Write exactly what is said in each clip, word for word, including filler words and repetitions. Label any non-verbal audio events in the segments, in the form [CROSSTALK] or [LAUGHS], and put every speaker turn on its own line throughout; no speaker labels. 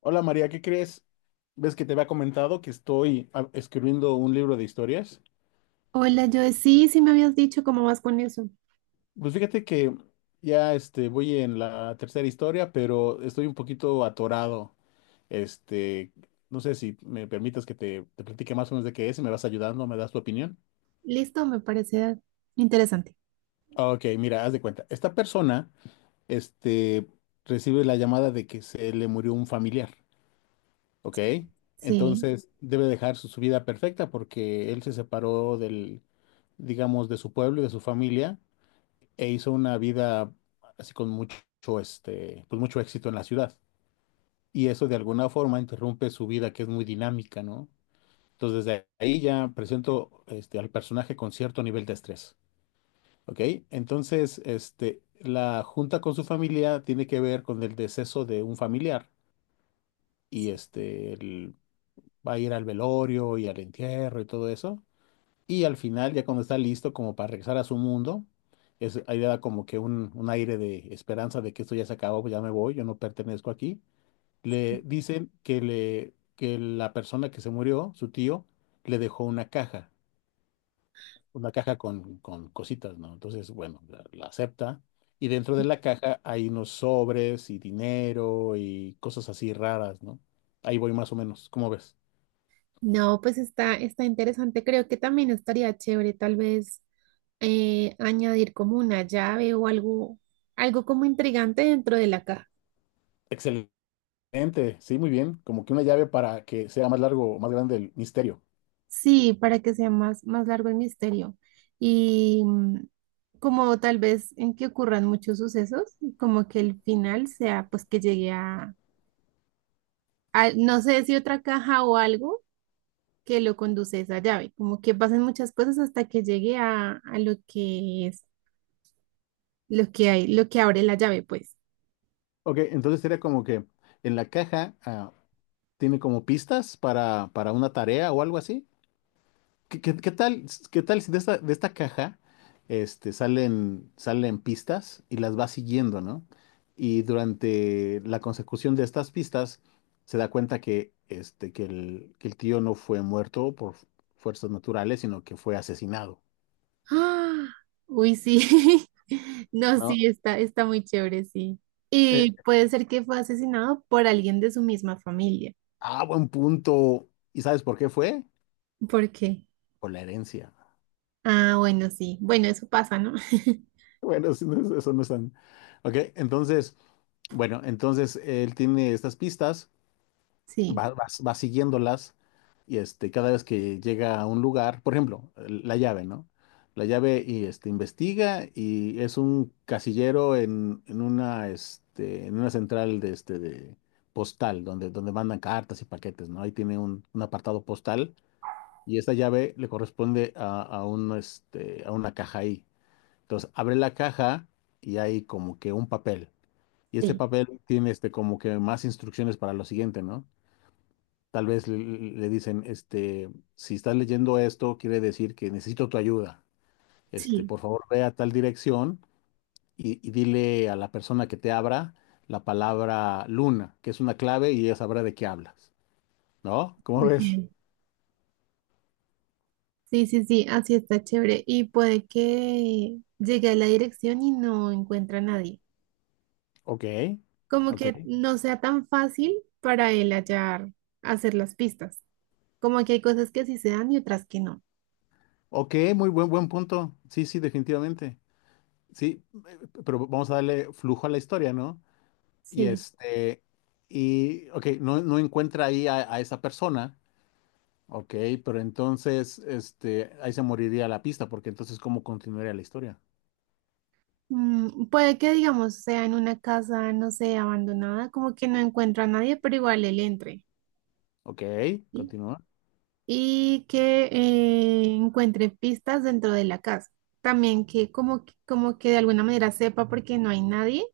Hola María, ¿qué crees? Ves que te había comentado que estoy ah, escribiendo un libro de historias.
Hola, Joe. Sí, sí me habías dicho cómo vas con eso.
Pues fíjate que ya este, voy en la tercera historia, pero estoy un poquito atorado. Este, no sé si me permitas que te, te platique más o menos de qué es, si me vas ayudando, me das tu opinión.
Listo, me parece interesante.
Ok, mira, haz de cuenta. Esta persona, este, recibe la llamada de que se le murió un familiar, ¿ok?
Sí.
Entonces debe dejar su, su vida perfecta porque él se separó del, digamos, de su pueblo y de su familia, e hizo una vida así con mucho, este, pues mucho éxito en la ciudad. Y eso de alguna forma interrumpe su vida, que es muy dinámica, ¿no? Entonces, desde ahí ya presento este, al personaje con cierto nivel de estrés, ¿ok? Entonces, este, la junta con su familia tiene que ver con el deceso de un familiar y este, el- va a ir al velorio y al entierro y todo eso. Y al final, ya cuando está listo como para regresar a su mundo, es, ahí le da como que un, un aire de esperanza de que esto ya se acabó, pues ya me voy, yo no pertenezco aquí. Le dicen que, le, que la persona que se murió, su tío, le dejó una caja, una caja con, con cositas, ¿no? Entonces, bueno, la, la acepta. Y dentro de la caja hay unos sobres y dinero y cosas así raras, ¿no? Ahí voy más o menos, ¿cómo ves?
No, pues está, está interesante. Creo que también estaría chévere tal vez eh, añadir como una llave o algo, algo como intrigante dentro de la caja.
Excelente. Ente, sí, muy bien. Como que una llave para que sea más largo o más grande el misterio.
Sí, para que sea más, más largo el misterio. Y mm, como tal vez en que ocurran muchos sucesos, y como que el final sea pues que llegue a, a- no sé si otra caja o algo que lo conduce esa llave. Como que pasan muchas cosas hasta que llegue a, a lo que es, lo que hay, lo que abre la llave, pues.
Ok, entonces sería como que en la caja ah, tiene como pistas para, para una tarea o algo así. ¿Qué, qué- qué tal, qué tal si de esta, de esta caja este, salen, salen pistas y las va siguiendo, ¿no? Y durante la consecución de estas pistas se da cuenta que, este, que el, que el tío no fue muerto por fuerzas naturales, sino que fue asesinado,
[GASPS] ¡Ah! Uy, sí. [LAUGHS] No, sí,
¿no?
está, está muy chévere, sí.
Eh,
Y puede ser que fue asesinado por alguien de su misma familia.
ah, buen punto. ¿Y sabes por qué fue?
¿Por qué?
Por la herencia.
Ah, bueno, sí. Bueno, eso pasa, ¿no? [LAUGHS]
Bueno, eso no es, eso no es tan... Ok, entonces, bueno, entonces él tiene estas pistas,
Sí,
va, va- va siguiéndolas y este, cada vez que llega a un lugar, por ejemplo, la llave, ¿no? La llave y este, investiga y es un casillero en, en una, este, en una central de, este, de postal donde, donde mandan cartas y paquetes, ¿no? Ahí tiene un, un apartado postal y esta llave le corresponde a, a un, este, a una caja ahí. Entonces abre la caja y hay como que un papel. Y este
sí,
papel tiene este, como que más instrucciones para lo siguiente, ¿no? Tal vez le, le dicen, este, si estás leyendo esto, quiere decir que necesito tu ayuda. Este,
sí.
por favor, ve a tal dirección y, y dile a la persona que te abra la palabra luna, que es una clave y ella sabrá de qué hablas, ¿no? ¿Cómo ves?
Ok. Sí, sí, sí, así está chévere. Y puede que llegue a la dirección y no encuentra a nadie.
Ok,
Como
ok.
que no sea tan fácil para él hallar, hacer las pistas. Como que hay cosas que sí se dan y otras que no.
Ok, muy buen, buen punto. Sí, sí, definitivamente. Sí, eh, pero vamos a darle flujo a la historia, ¿no? Y
Sí.
este, y, ok, no, no encuentra ahí a, a esa persona, ok, pero entonces, este, ahí se moriría la pista, porque entonces, ¿cómo continuaría la historia?
Mm, puede que, digamos, sea en una casa, no sé, abandonada, como que no encuentra a nadie, pero igual él entre,
Ok,
¿sí?
continúa.
Y que eh, encuentre pistas dentro de la casa. También que como, que- como que de alguna manera sepa por qué no hay nadie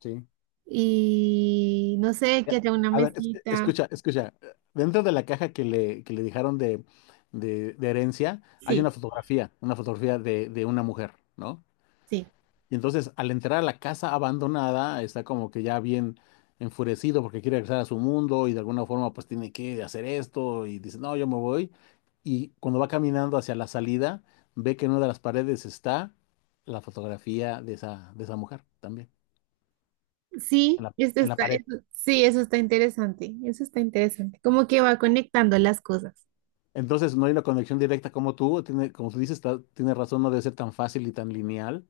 Sí.
y no sé, que
Ya.
haya una
A ver, es-
mesita.
escucha, escucha. Dentro de la caja que le, que le dejaron de, de, de herencia, hay una
Sí,
fotografía, una fotografía de, de una mujer, ¿no?
sí.
Y entonces, al entrar a la casa abandonada, está como que ya bien enfurecido porque quiere regresar a su mundo y de alguna forma pues tiene que hacer esto y dice, no, yo me voy. Y cuando va caminando hacia la salida, ve que en una de las paredes está la fotografía de esa, de esa mujer también, en
Sí,
la,
esto
en la
está,
pared.
eso- sí, eso está interesante, eso está interesante. Como que va conectando las cosas.
Entonces, no hay una conexión directa como tú, tiene, como tú dices, está- tiene razón, no debe ser tan fácil y tan lineal.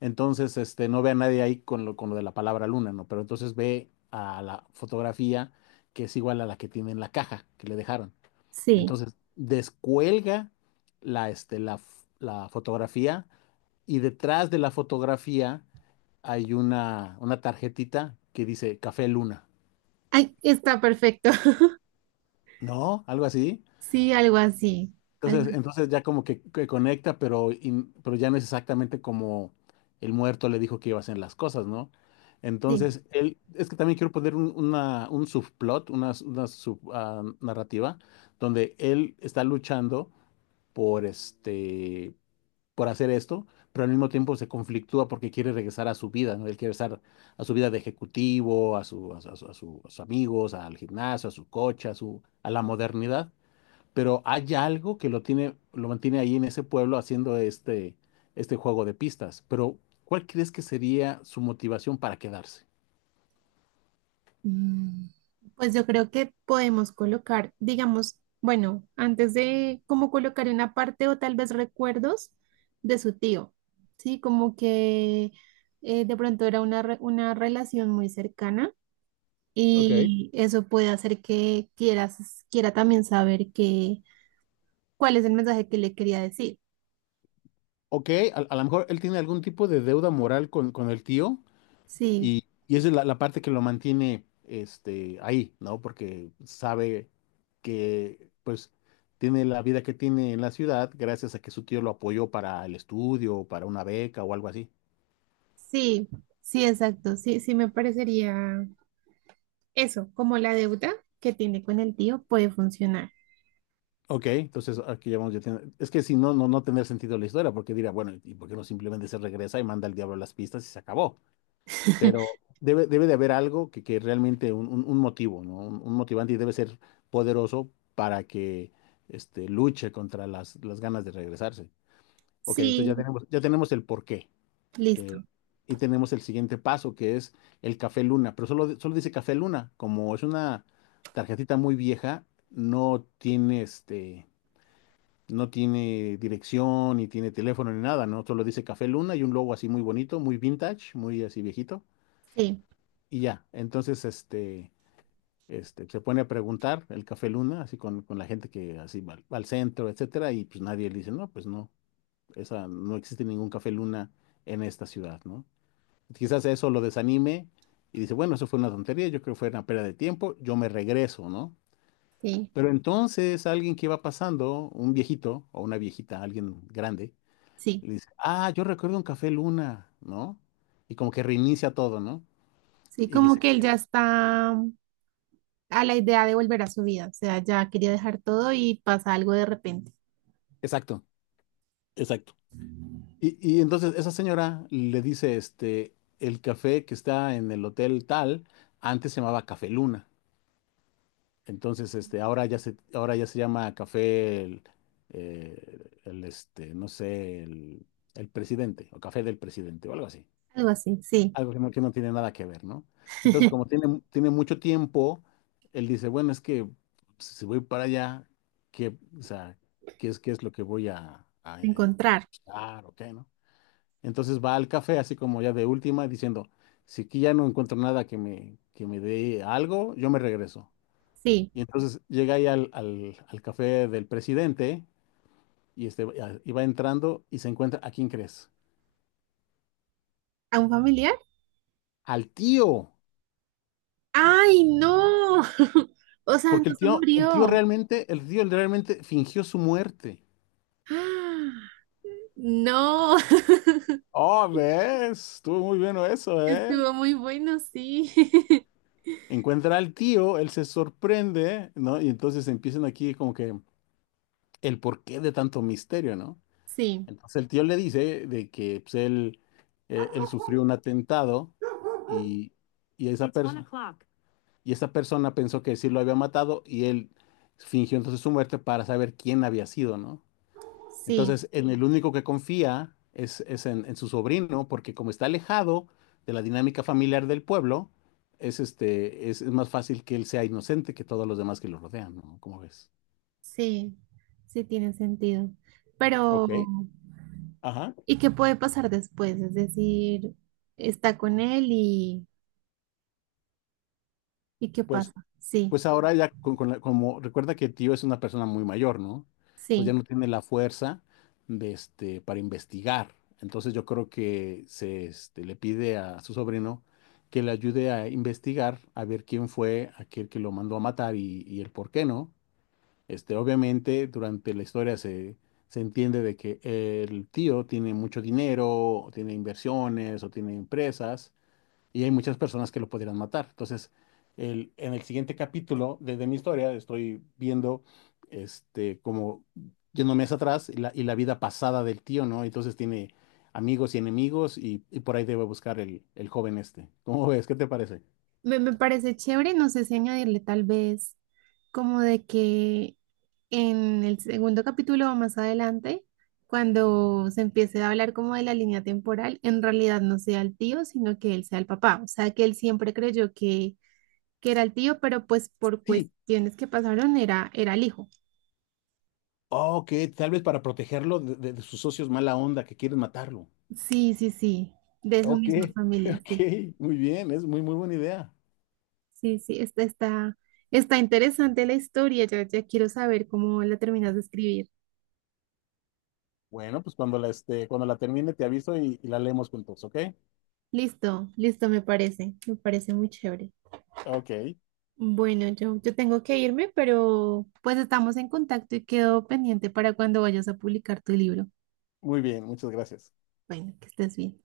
Entonces, este, no ve a nadie ahí con lo, con lo de la palabra luna, ¿no? Pero entonces ve a la fotografía que es igual a la que tiene en la caja que le dejaron.
Sí.
Entonces, descuelga la, este, la, f- la fotografía y detrás de la fotografía hay una, una tarjetita que dice Café Luna,
Ay, está perfecto. [LAUGHS]
¿no? Algo así.
Sí, algo así, algo
Entonces,
así.
entonces ya como que, que conecta, pero, in- pero ya no es exactamente como el muerto le dijo que iba a hacer las cosas, ¿no?
Sí.
Entonces, él, es que también quiero poner un, una- un subplot, una, una sub, ah, narrativa, donde él está luchando por este, por hacer esto, pero al mismo tiempo se conflictúa porque quiere regresar a su vida, ¿no? Él quiere regresar a su vida de ejecutivo, a su, a su- a su- a sus amigos, al gimnasio, a su coche, a su, a la modernidad, pero hay algo que lo tiene, lo mantiene ahí en ese pueblo haciendo este, este juego de pistas. Pero, ¿cuál crees que sería su motivación para quedarse?
Mm, Pues yo creo que podemos colocar, digamos, bueno, antes de como colocar una parte o tal vez recuerdos de su tío, ¿sí? Como que eh, de pronto era una, re- una relación muy cercana.
Ok.
Y eso puede hacer que quieras, quiera también saber que, cuál es el mensaje que le quería decir.
Ok, a, a lo mejor él tiene algún tipo de deuda moral con, con el tío
Sí,
y, y esa es la, la parte que lo mantiene este, ahí, ¿no? Porque sabe que pues tiene la vida que tiene en la ciudad gracias a que su tío lo apoyó para el estudio, para una beca o algo así.
sí, sí, exacto. Sí, sí me parecería eso, como la deuda que tiene con el tío puede funcionar.
Ok, entonces aquí ya vamos, ya tiene- es que si no, no, no tendría sentido la historia, porque diría, bueno, ¿y por qué no simplemente se regresa y manda al diablo las pistas y se acabó?
[LAUGHS]
Pero debe, debe de haber algo que, que realmente, un, un- un motivo, ¿no? Un, un motivante y debe ser poderoso para que este, luche contra las, las ganas de regresarse. Ok, entonces ya
Sí,
tenemos, ya tenemos el porqué.
listo.
eh, y tenemos el siguiente paso, que es el Café Luna, pero solo, solo dice Café Luna, como es una tarjetita muy vieja, no tiene este no tiene dirección, ni tiene teléfono, ni nada, ¿no? Solo dice Café Luna y un logo así muy bonito, muy vintage, muy así viejito.
Sí,
Y ya, entonces este, este, se pone a preguntar el Café Luna, así con, con la gente que así va al, va al centro, etcétera, y pues nadie le dice, no, pues no, esa, no existe ningún Café Luna en esta ciudad, ¿no? Quizás eso lo desanime y dice, bueno, eso fue una tontería, yo creo que fue una pérdida de tiempo, yo me regreso, ¿no?
sí,
Pero entonces alguien que va pasando, un viejito o una viejita, alguien grande,
sí.
y le dice, ah, yo recuerdo un Café Luna, ¿no? Y como que reinicia todo, ¿no?
Sí,
Y
como
dice,
que él ya está a la idea de volver a su vida. O sea, ya quería dejar todo y pasa algo de repente.
exacto, exacto. Y, y entonces esa señora le dice, este, el café que está en el hotel tal, antes se llamaba Café Luna. Entonces, este, ahora ya se, ahora ya se llama Café el, eh, el, este, no sé, el, el presidente, o Café del presidente, o algo así.
Algo así, sí.
Algo que no, que no tiene nada que ver, ¿no? Entonces, como
[LAUGHS]
tiene, tiene mucho tiempo, él dice, bueno, es que pues, si voy para allá, ¿qué, o sea, qué es, qué es lo que voy a, a en- en-
Encontrar,
buscar o qué, ¿no? Entonces va al café, así como ya de última, diciendo, si aquí ya no encuentro nada que me, que me dé algo, yo me regreso.
sí.
Y entonces llega ahí al, al, al café del presidente y, este, y va entrando y se encuentra, ¿a quién crees?
¿A un familiar?
Al tío.
¡Ay, no! [LAUGHS] O sea,
Porque
no
el
se
tío, el tío
murió.
realmente, el tío realmente fingió su muerte.
[GASPS] ¡Ah! No, [LAUGHS]
Oh, ves, estuvo muy bueno eso, ¿eh?
estuvo muy bueno, sí. [LAUGHS]
Encuentra al tío, él se sorprende, ¿no? Y entonces empiezan aquí como que el porqué de tanto misterio, ¿no?
Sí,
Entonces el tío le dice de que pues, él, eh, él sufrió un atentado y, y esa It's persona y esa persona pensó que sí lo había matado y él fingió entonces su muerte para saber quién había sido, ¿no?
sí,
Entonces, en el único que confía es, es en, en su sobrino, porque como está alejado de la dinámica familiar del pueblo, es, este, es, es más fácil que él sea inocente que todos los demás que lo rodean, ¿no? ¿Cómo ves?
sí, sí tiene sentido. Pero,
Ok, ajá.
¿y qué puede pasar después? Es decir, está con él y, ¿y qué
Pues
pasa? Sí,
Pues ahora ya, con- con la- como recuerda que tío es una persona muy mayor, ¿no? Entonces
sí.
ya no tiene la fuerza de este, para investigar. Entonces yo creo que se este, le pide a su sobrino que le ayude a investigar, a ver quién fue aquel que lo mandó a matar y, y el por qué, ¿no? Este, obviamente durante la historia se, se entiende de que el tío tiene mucho dinero, o tiene inversiones o tiene empresas y hay muchas personas que lo pudieran matar. Entonces, el- en el siguiente capítulo de, de mi historia estoy viendo este como yéndome hacia atrás y la, y la vida pasada del tío, ¿no? Entonces tiene amigos y enemigos y, y por ahí debe buscar el, el joven este. ¿Cómo ves? ¿Qué te parece?
Me, me parece chévere, no sé si añadirle tal vez como de que en el segundo capítulo o más adelante, cuando se empiece a hablar como de la línea temporal, en realidad no sea el tío, sino que él sea el papá. O sea, que él siempre creyó que, que era el tío, pero pues por
Sí.
cuestiones que pasaron era, era el hijo.
Ok, tal vez para protegerlo de, de- de sus socios mala onda que quieren matarlo.
Sí, sí, sí, de su
Ok,
misma
[LAUGHS]
familia,
ok,
sí.
muy bien, es muy, muy buena idea.
Sí, sí, está, está, está interesante la historia, ya, ya quiero saber cómo la terminas de escribir.
Bueno, pues cuando la, este, cuando la termine te aviso y, y la leemos juntos, ¿ok?
Listo, listo, me parece, me parece muy chévere.
Ok.
Bueno, yo, yo tengo que irme, pero pues estamos en contacto y quedo pendiente para cuando vayas a publicar tu libro.
Muy bien, muchas gracias.
Bueno, que estés bien.